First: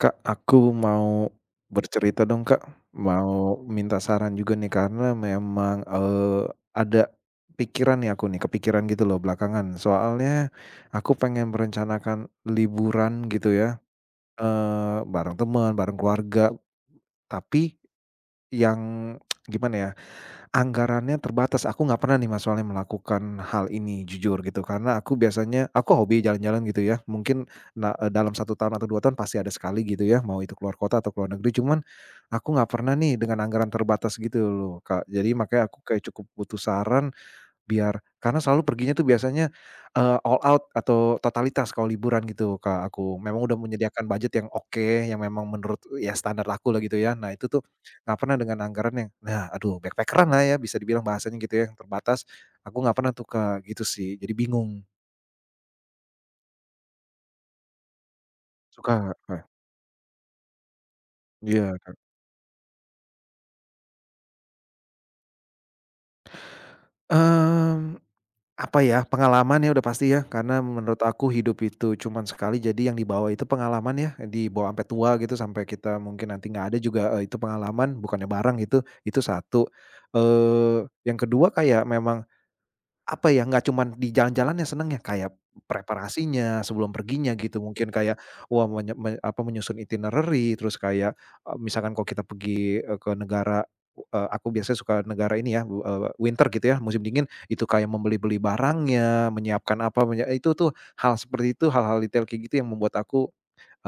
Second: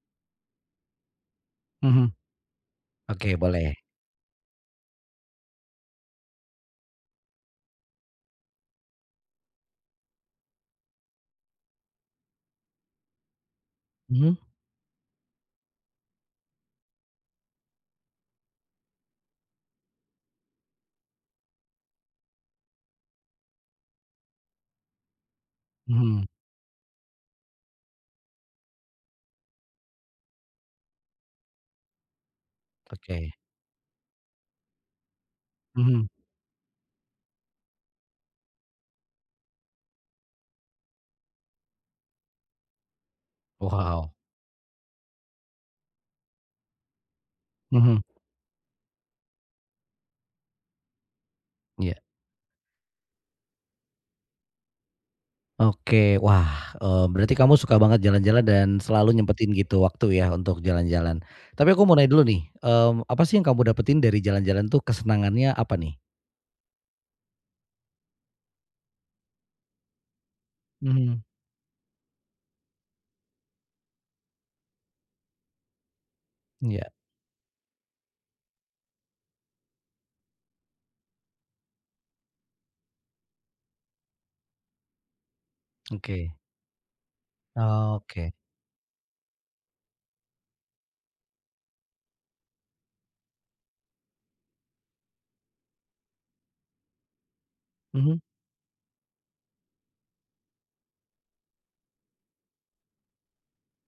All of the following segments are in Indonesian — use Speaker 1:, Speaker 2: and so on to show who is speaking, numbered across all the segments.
Speaker 1: Kak, aku mau
Speaker 2: Mhm.
Speaker 1: bercerita dong, Kak.
Speaker 2: Oke,
Speaker 1: Mau
Speaker 2: boleh.
Speaker 1: minta saran juga nih karena memang, ada pikiran nih aku nih, kepikiran gitu loh belakangan. Soalnya aku pengen merencanakan liburan gitu ya,
Speaker 2: Mhm
Speaker 1: bareng teman, bareng keluarga, tapi yang gimana ya, anggarannya terbatas. Aku nggak pernah nih Mas soalnya melakukan hal ini jujur gitu, karena aku biasanya hobi
Speaker 2: mhm.
Speaker 1: jalan-jalan gitu ya. Mungkin dalam satu tahun atau 2 tahun pasti ada sekali gitu ya, mau itu keluar kota atau keluar negeri, cuman aku nggak pernah nih
Speaker 2: Oke.
Speaker 1: dengan anggaran terbatas gitu loh, Kak. Jadi makanya aku kayak
Speaker 2: Mhm.
Speaker 1: cukup butuh saran, biar karena selalu perginya tuh biasanya all out atau totalitas kalau liburan gitu, Kak, aku. Memang udah menyediakan
Speaker 2: Wow.
Speaker 1: budget yang oke, yang memang menurut, ya standar aku lah gitu ya. Nah itu tuh
Speaker 2: Mhm.
Speaker 1: nggak pernah dengan anggaran yang nah aduh backpacker-an lah ya bisa dibilang bahasanya gitu ya, yang
Speaker 2: Iya.
Speaker 1: terbatas. Aku nggak pernah tuh, Kak, gitu sih. Jadi bingung.
Speaker 2: Oke. Wah, berarti kamu suka banget jalan-jalan dan selalu
Speaker 1: Suka, Kak.
Speaker 2: nyempetin gitu waktu ya untuk jalan-jalan. Tapi
Speaker 1: Iya,
Speaker 2: aku mau
Speaker 1: Kak.
Speaker 2: nanya dulu nih. Apa sih yang kamu dapetin dari jalan-jalan tuh kesenangannya apa nih?
Speaker 1: Mmm. Apa ya, pengalaman ya udah pasti ya, karena menurut
Speaker 2: Mhm.
Speaker 1: aku hidup itu cuman sekali, jadi yang dibawa itu pengalaman ya, dibawa sampai tua gitu, sampai kita mungkin nanti nggak ada
Speaker 2: Iya.
Speaker 1: juga, itu pengalaman, bukannya barang gitu, itu satu. Yang kedua kayak memang apa ya, nggak cuman di jalan-jalannya ya, kayak
Speaker 2: Oke.
Speaker 1: preparasinya, sebelum perginya gitu mungkin kayak,
Speaker 2: Oke.
Speaker 1: wah menye me apa, menyusun itinerary. Terus kayak, misalkan kalau kita pergi ke negara, aku biasanya suka negara ini ya, winter gitu ya, musim dingin, itu kayak
Speaker 2: Mhm.
Speaker 1: membeli-beli barangnya, menyiapkan apa, menye itu tuh hal seperti itu, hal-hal detail kayak gitu yang membuat aku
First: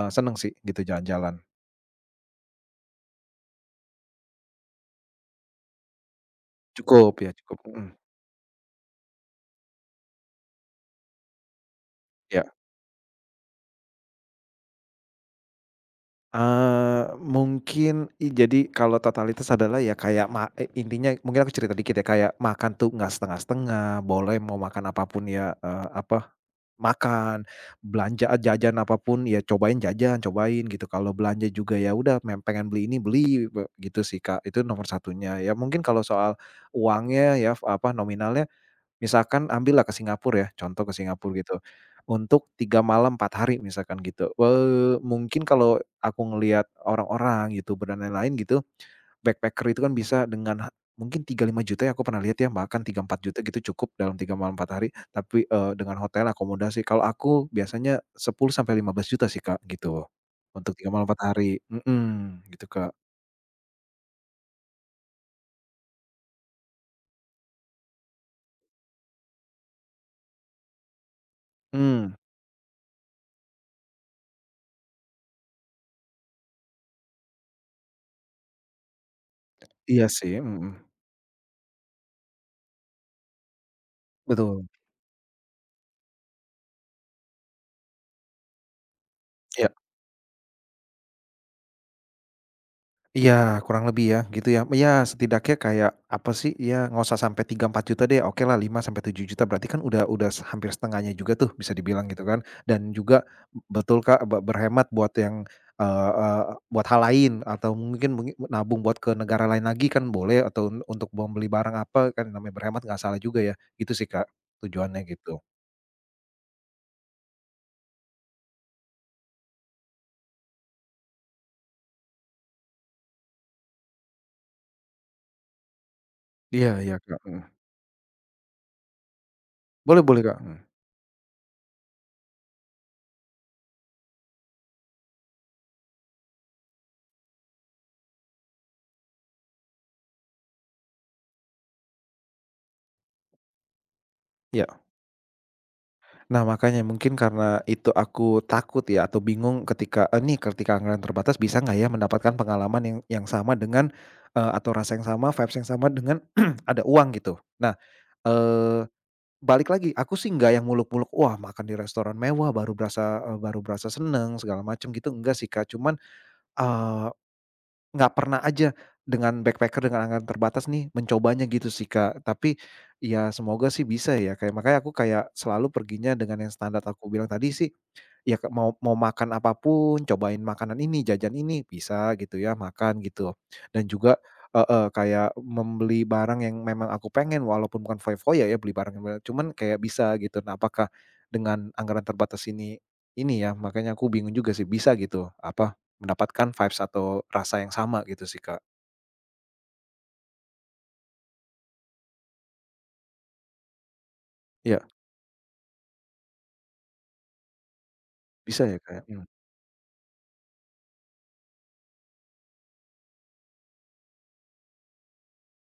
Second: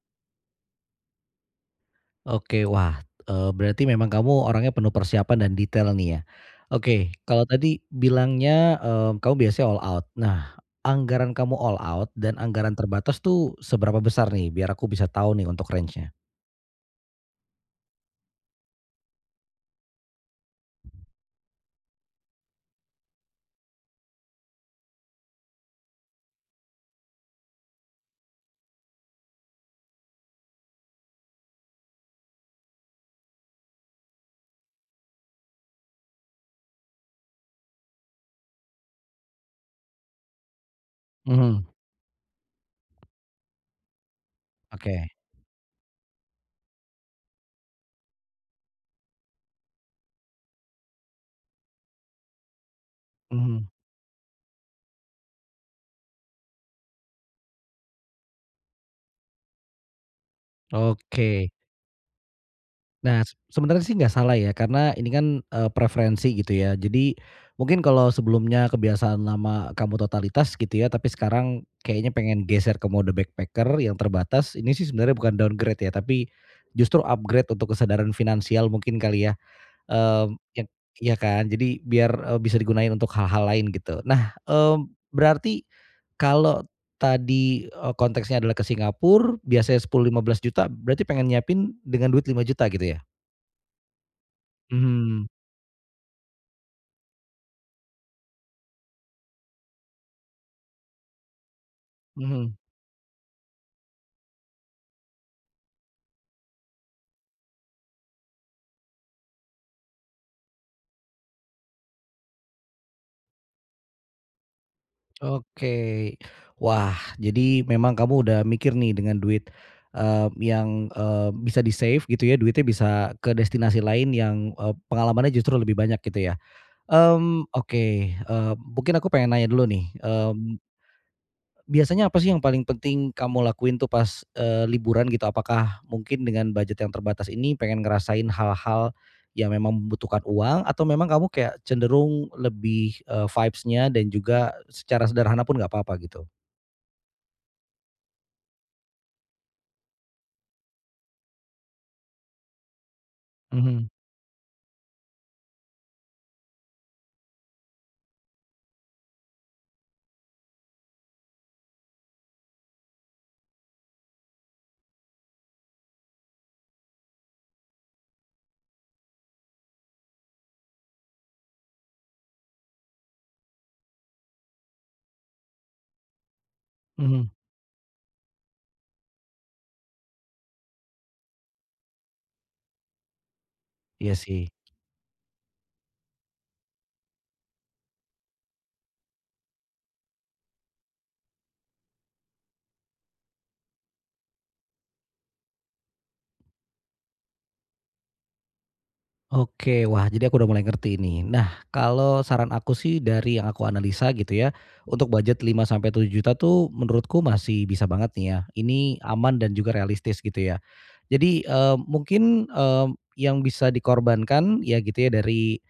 Speaker 1: seneng sih gitu jalan-jalan.
Speaker 2: Oke, wah, berarti memang kamu orangnya penuh persiapan dan detail nih ya.
Speaker 1: Cukup
Speaker 2: Oke,
Speaker 1: ya,
Speaker 2: kalau
Speaker 1: cukup,
Speaker 2: tadi
Speaker 1: mhm,
Speaker 2: bilangnya, kamu biasanya all out. Nah, anggaran kamu all out dan
Speaker 1: iya.
Speaker 2: anggaran terbatas tuh seberapa besar nih? Biar aku bisa tahu nih untuk range-nya.
Speaker 1: Mungkin jadi kalau totalitas adalah ya kayak ma e intinya mungkin aku cerita dikit ya, kayak makan tuh nggak setengah-setengah, boleh mau makan apa pun ya, makan, jajan apa pun ya cobain jajan, cobain gitu. Kalau belanja juga ya udah pengen beli ini beli, gitu sih Kak, itu nomor satunya. Ya mungkin kalau soal uangnya ya, nominalnya misalkan ambillah ke Singapura ya, contoh ke Singapura gitu,
Speaker 2: Mhm,
Speaker 1: untuk 3 malam 4 hari misalkan gitu.
Speaker 2: oke,
Speaker 1: Mungkin kalau aku ngelihat orang-orang, YouTuber dan lain-lain gitu, backpacker itu kan bisa dengan ha mungkin 3-5 juta ya aku pernah lihat ya, bahkan 3-4 juta
Speaker 2: mhm,
Speaker 1: gitu cukup dalam 3 malam 4 hari, tapi dengan hotel, akomodasi. Kalau aku biasanya 10 sampai 15 juta sih, Kak, gitu, untuk 3 malam 4
Speaker 2: oke.
Speaker 1: hari, mhm, gitu, Kak.
Speaker 2: Nah, sebenarnya sih nggak salah ya, karena ini kan, preferensi gitu ya. Jadi mungkin kalau sebelumnya kebiasaan lama kamu totalitas gitu ya, tapi sekarang kayaknya
Speaker 1: Mmm,
Speaker 2: pengen geser ke mode backpacker yang terbatas, ini sih sebenarnya bukan downgrade ya, tapi justru upgrade untuk kesadaran finansial mungkin kali ya,
Speaker 1: iya sih,
Speaker 2: mmm, yak
Speaker 1: mhm,
Speaker 2: iya kan? Jadi biar, bisa digunain untuk hal-hal lain gitu. Nah,
Speaker 1: betul,
Speaker 2: berarti kalau tadi, konteksnya adalah ke Singapura,
Speaker 1: iya.
Speaker 2: biasanya 10-15 juta, berarti pengen nyiapin dengan duit 5 juta gitu ya?
Speaker 1: Iya, kurang lebih ya, gitu ya. Ya,
Speaker 2: Mhm
Speaker 1: setidaknya kayak apa sih, ya nggak usah sampai 3-4 juta deh, oke lah 5 sampai 7 juta, berarti kan udah hampir setengahnya juga tuh bisa dibilang gitu kan.
Speaker 2: mhm,
Speaker 1: Dan juga betul Kak, berhemat buat yang, eee eee, buat hal lain atau mungkin mungkin nabung buat ke negara lain lagi kan boleh atau untuk membeli barang apa, kan namanya berhemat nggak salah juga ya. Gitu sih Kak, tujuannya gitu.
Speaker 2: oke. Wah, jadi memang kamu udah mikir nih dengan duit, yang, bisa di-save gitu ya, duitnya bisa ke destinasi lain yang, pengalamannya justru lebih banyak gitu ya?
Speaker 1: Iya iya Kak, mhm.
Speaker 2: Oke, mungkin aku pengen nanya dulu nih.
Speaker 1: Boleh boleh Kak, mhm,
Speaker 2: Biasanya apa sih yang paling penting kamu lakuin tuh pas, liburan gitu? Apakah mungkin dengan budget yang terbatas ini pengen ngerasain hal-hal yang memang membutuhkan uang atau memang kamu kayak cenderung lebih, vibes-nya dan juga
Speaker 1: iya.
Speaker 2: secara sederhana pun nggak apa-apa gitu?
Speaker 1: Nah, makanya mungkin karena itu aku takut ya atau bingung ketika, eh nih ketika anggaran terbatas bisa nggak ya mendapatkan pengalaman yang sama
Speaker 2: Mhm
Speaker 1: dengan, atau rasa yang sama, vibes yang sama dengan ada uang gitu. Nah, eee, balik lagi aku sih nggak yang muluk-muluk, wah makan di restoran mewah baru berasa, baru berasa seneng segala macam gitu, enggak sih Kak. Eh, Nggak pernah aja dengan backpacker dengan anggaran terbatas nih mencobanya gitu sih, Kak. Tapi ya semoga sih bisa ya, kayak makanya aku kayak selalu perginya dengan yang standar aku bilang
Speaker 2: mhm.
Speaker 1: tadi sih. Ya ke mau mau makan apapun cobain makanan ini, jajan ini, bisa gitu ya, makan gitu. Dan
Speaker 2: Iya
Speaker 1: juga
Speaker 2: sih.
Speaker 1: heeh, kayak membeli barang yang memang aku pengen walaupun bukan foya-foya ya, beli barang yang banyak, cuman kayak bisa gitu. Nah, apakah dengan anggaran terbatas ini ya, makanya aku bingung juga sih bisa gitu, apa, mendapatkan vibes atau rasa yang sama gitu sih, Kak.
Speaker 2: Oke, wah jadi aku udah mulai ngerti ini. Nah, kalau saran aku sih dari yang aku analisa gitu ya,
Speaker 1: Ya
Speaker 2: untuk budget 5 sampai 7 juta tuh menurutku masih bisa banget nih ya.
Speaker 1: bisa ya,
Speaker 2: Ini
Speaker 1: Kak. Hmm.
Speaker 2: aman dan juga realistis gitu ya. Jadi, mungkin, yang bisa dikorbankan ya gitu ya dari,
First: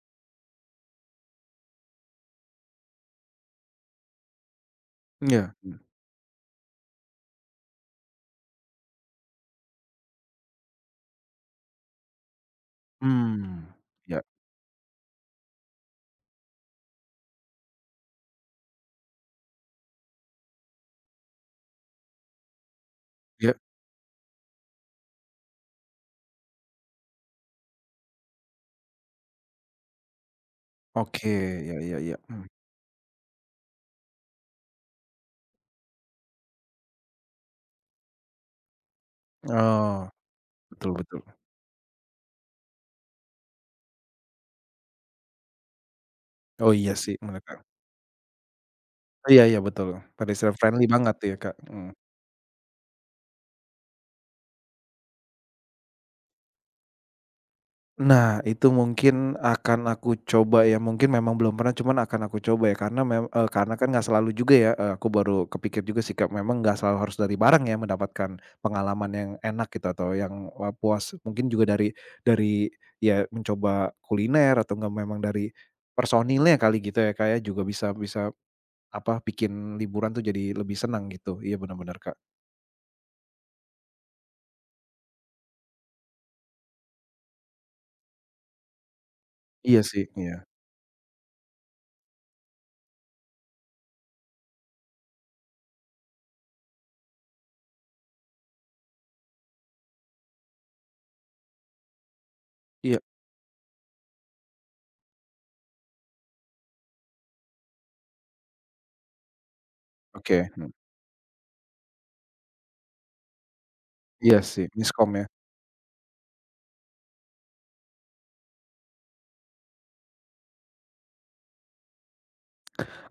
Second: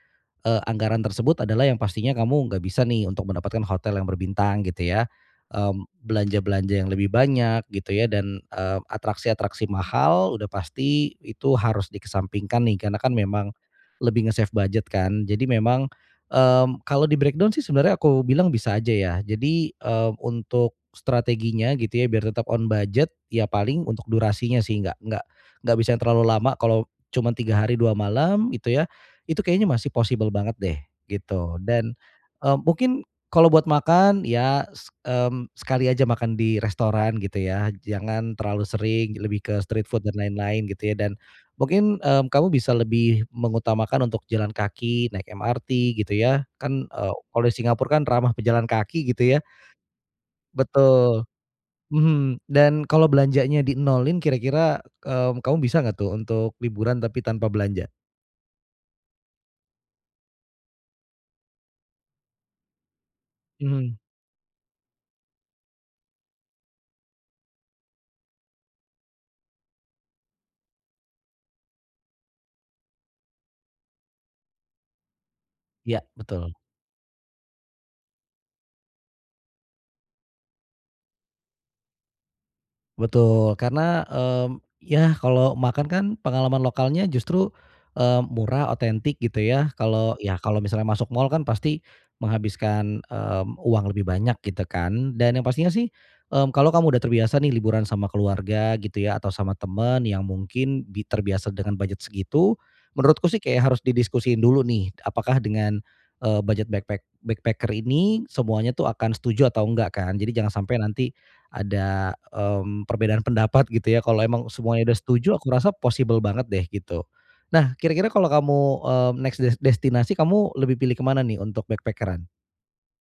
Speaker 2: anggaran tersebut adalah yang pastinya kamu nggak bisa nih untuk mendapatkan hotel yang berbintang gitu ya,
Speaker 1: Ya? Hmm, ya ya,
Speaker 2: belanja-belanja yang lebih banyak gitu ya dan, atraksi-atraksi mahal udah pasti itu harus dikesampingkan nih karena kan memang lebih nge-save budget kan. Jadi memang, kalau di-breakdown sih sebenarnya aku bilang bisa aja ya. Jadi, untuk strateginya gitu ya biar tetap on budget, ya paling untuk durasinya sih nggak bisa yang terlalu lama kalau cuma 3 hari 2 malam gitu ya, itu kayaknya masih possible banget deh
Speaker 1: oke,
Speaker 2: gitu
Speaker 1: ya
Speaker 2: dan,
Speaker 1: ya ya, mmm,
Speaker 2: mungkin kalau buat makan ya sekali aja makan di restoran gitu ya, jangan terlalu sering, lebih ke street food
Speaker 1: oh,
Speaker 2: dan lain-lain
Speaker 1: betul
Speaker 2: gitu ya dan
Speaker 1: betul.
Speaker 2: mungkin, kamu bisa lebih mengutamakan untuk jalan kaki, naik MRT gitu ya,
Speaker 1: Oh,
Speaker 2: kan,
Speaker 1: iya sih,
Speaker 2: kalau
Speaker 1: mereka.
Speaker 2: di Singapura kan ramah pejalan kaki gitu ya,
Speaker 1: Iya iya betul, pedestrian friendly banget
Speaker 2: betul.
Speaker 1: tuh ya, Kak, mhm.
Speaker 2: Mhm, dan kalau belanjanya di-nolin kira-kira, kamu bisa nggak tuh untuk liburan tapi tanpa belanja?
Speaker 1: Nah, itu mungkin akan aku coba ya, mungkin memang belum pernah, cuman akan aku coba ya, karena karena kan
Speaker 2: Mhm,
Speaker 1: nggak selalu juga ya, aku baru kepikir juga sih, Kak, memang nggak selalu harus dari barang ya mendapatkan pengalaman yang enak gitu atau yang, puas. Mungkin juga dari ya mencoba kuliner atau enggak memang dari
Speaker 2: iya betul.
Speaker 1: personilnya kali gitu ya, Kak, ya, juga bisa bisa apa, bikin liburan tuh jadi lebih senang gitu. Iya bener bener, Kak.
Speaker 2: Betul, karena, ya kalau makan kan pengalaman lokalnya justru, murah, otentik gitu ya.
Speaker 1: Iya sih,
Speaker 2: Kalau
Speaker 1: iya.
Speaker 2: ya kalau misalnya masuk mall kan pasti menghabiskan, uang lebih banyak gitu kan. Dan yang pastinya sih, kalau kamu udah terbiasa nih liburan sama keluarga gitu ya atau sama temen yang mungkin terbiasa dengan budget segitu,
Speaker 1: Iya,
Speaker 2: menurutku sih kayak harus didiskusiin dulu nih, apakah dengan, budget backpacker ini semuanya tuh akan setuju atau enggak kan. Jadi
Speaker 1: oke.
Speaker 2: jangan sampai nanti ada, perbedaan pendapat gitu ya, kalau
Speaker 1: Iya
Speaker 2: emang
Speaker 1: sih,
Speaker 2: semuanya udah
Speaker 1: miskom ya,
Speaker 2: setuju aku rasa possible banget deh gitu. Nah kira-kira kalau kamu, next destinasi kamu lebih pilih kemana nih untuk backpackeran?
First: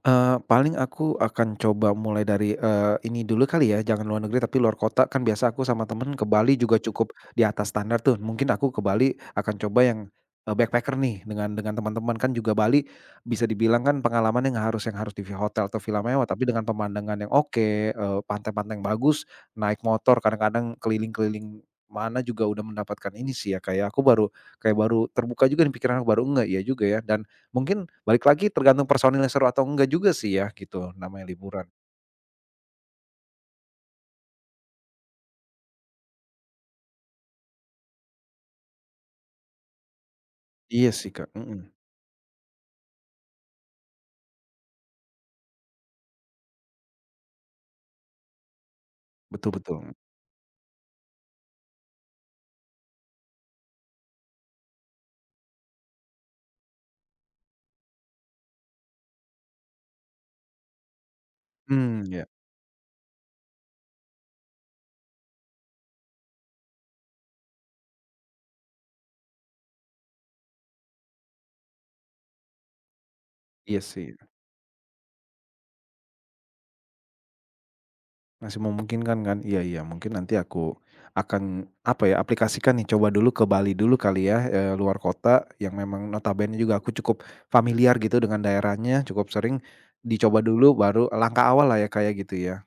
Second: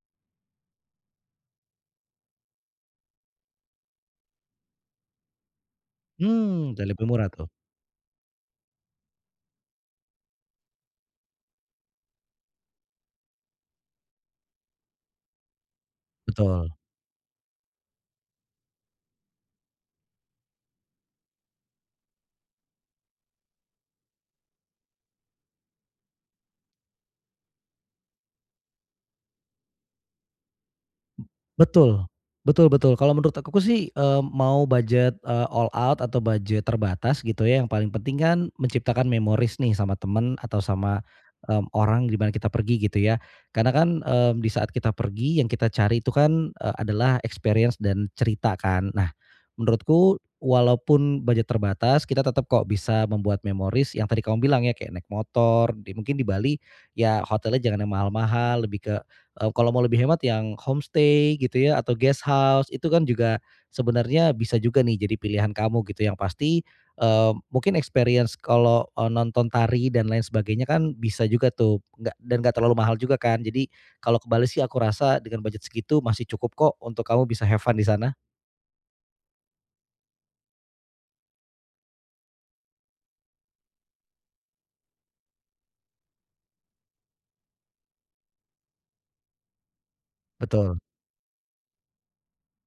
Speaker 1: paling aku akan coba mulai dari, ini dulu kali ya, jangan luar negeri tapi luar kota, kan biasa aku sama temen ke
Speaker 2: Hmm.
Speaker 1: Bali juga
Speaker 2: Lebih
Speaker 1: cukup
Speaker 2: murah
Speaker 1: di
Speaker 2: tuh,
Speaker 1: atas standar tuh. Mungkin aku ke Bali akan coba yang, backpacker nih dengan teman-teman, kan juga Bali bisa dibilang kan pengalaman yang nggak harus yang harus di hotel atau villa mewah, tapi dengan
Speaker 2: betul.
Speaker 1: pemandangan yang oke, pantai-pantai yang bagus, naik motor kadang-kadang keliling-keliling mana juga udah mendapatkan ini sih ya, Kak, ya, aku baru kayak baru terbuka juga nih pikiran aku, baru ngeh, iya juga ya, dan mungkin balik lagi tergantung personilnya seru atau enggak juga sih ya gitu, namanya liburan.
Speaker 2: Betul, betul betul. Kalau menurut aku sih, mau budget, all out atau budget terbatas gitu ya, yang paling penting kan menciptakan memories nih sama temen atau
Speaker 1: Iya
Speaker 2: sama,
Speaker 1: sih, Kak, mhm,
Speaker 2: orang di mana kita pergi gitu ya. Karena kan, di saat kita pergi yang kita cari itu kan, adalah experience dan cerita kan. Nah,
Speaker 1: betul betul,
Speaker 2: menurutku walaupun budget terbatas, kita tetap kok bisa membuat memories yang tadi kamu bilang ya, kayak naik motor, mungkin di Bali ya hotelnya jangan yang mahal-mahal, lebih ke, kalau mau lebih hemat yang homestay gitu ya atau
Speaker 1: mmm,
Speaker 2: guest
Speaker 1: iya
Speaker 2: house, itu kan juga sebenarnya bisa juga nih jadi pilihan kamu gitu. Yang pasti, mungkin experience kalau, nonton tari dan lain sebagainya kan bisa juga tuh, nggak dan nggak terlalu mahal juga kan. Jadi
Speaker 1: iya sih,
Speaker 2: kalau ke Bali sih aku rasa dengan budget segitu masih cukup kok untuk kamu bisa have fun di sana.
Speaker 1: masih memungkinkan kan? Iya iya, mungkin nanti aku akan, apa ya, aplikasikan nih, coba dulu ke Bali dulu kali ya, luar kota yang memang notabene juga aku cukup familiar gitu dengan daerahnya, cukup sering, dicoba dulu
Speaker 2: Betul.
Speaker 1: baru langkah awal lah ya, Kak, ya gitu ya?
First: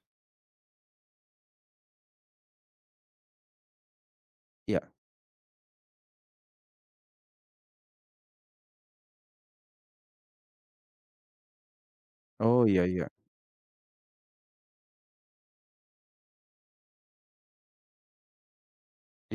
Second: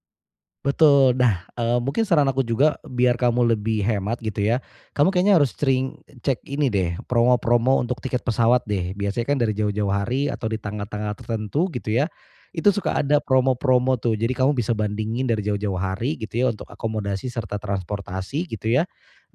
Speaker 2: Betul. Nah, mungkin saran aku juga biar kamu lebih hemat gitu ya,
Speaker 1: Iya,
Speaker 2: kamu kayaknya harus sering cek ini deh, promo-promo untuk tiket pesawat deh. Biasanya kan dari jauh-jauh hari atau di tanggal-tanggal tertentu gitu ya,
Speaker 1: oh
Speaker 2: itu
Speaker 1: iya
Speaker 2: suka
Speaker 1: iya,
Speaker 2: ada promo-promo tuh. Jadi kamu bisa bandingin dari jauh-jauh hari gitu ya untuk akomodasi serta transportasi gitu ya.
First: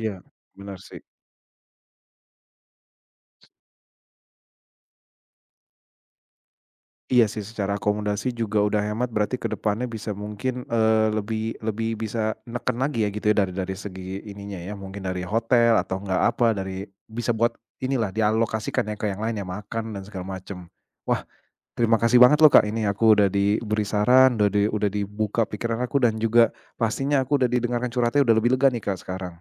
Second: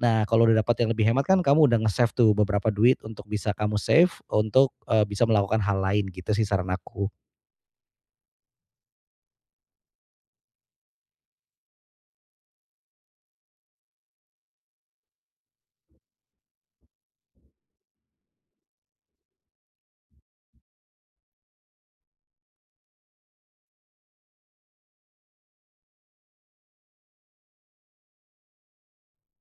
Speaker 1: iya,
Speaker 2: kalau udah
Speaker 1: bener
Speaker 2: dapat yang
Speaker 1: sih.
Speaker 2: lebih hemat kan kamu udah nge-save tuh beberapa duit untuk bisa kamu save untuk, bisa melakukan hal lain gitu sih saran aku.
Speaker 1: Iya sih secara akomodasi juga udah hemat berarti ke depannya bisa mungkin, lebih lebih bisa neken lagi ya gitu ya dari segi ininya ya mungkin dari hotel atau enggak apa dari bisa buat inilah dialokasikan ya ke yang lain ya makan dan segala macem. Wah terima kasih banget loh Kak, ini aku udah diberi saran, udah dibuka pikiran aku dan juga pastinya aku udah didengarkan curhatnya, udah lebih lega nih Kak sekarang.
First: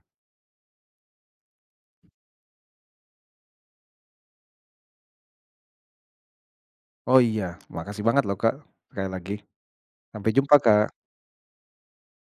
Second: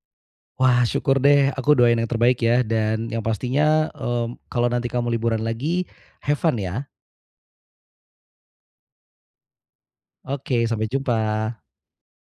Speaker 2: Wah, syukur deh, aku doain yang terbaik ya, dan yang pastinya, kalau nanti kamu liburan lagi, have fun ya.
Speaker 1: Oh iya makasih banget loh Kak sekali lagi. Sampai jumpa
Speaker 2: Oke, sampai
Speaker 1: Kak.
Speaker 2: jumpa.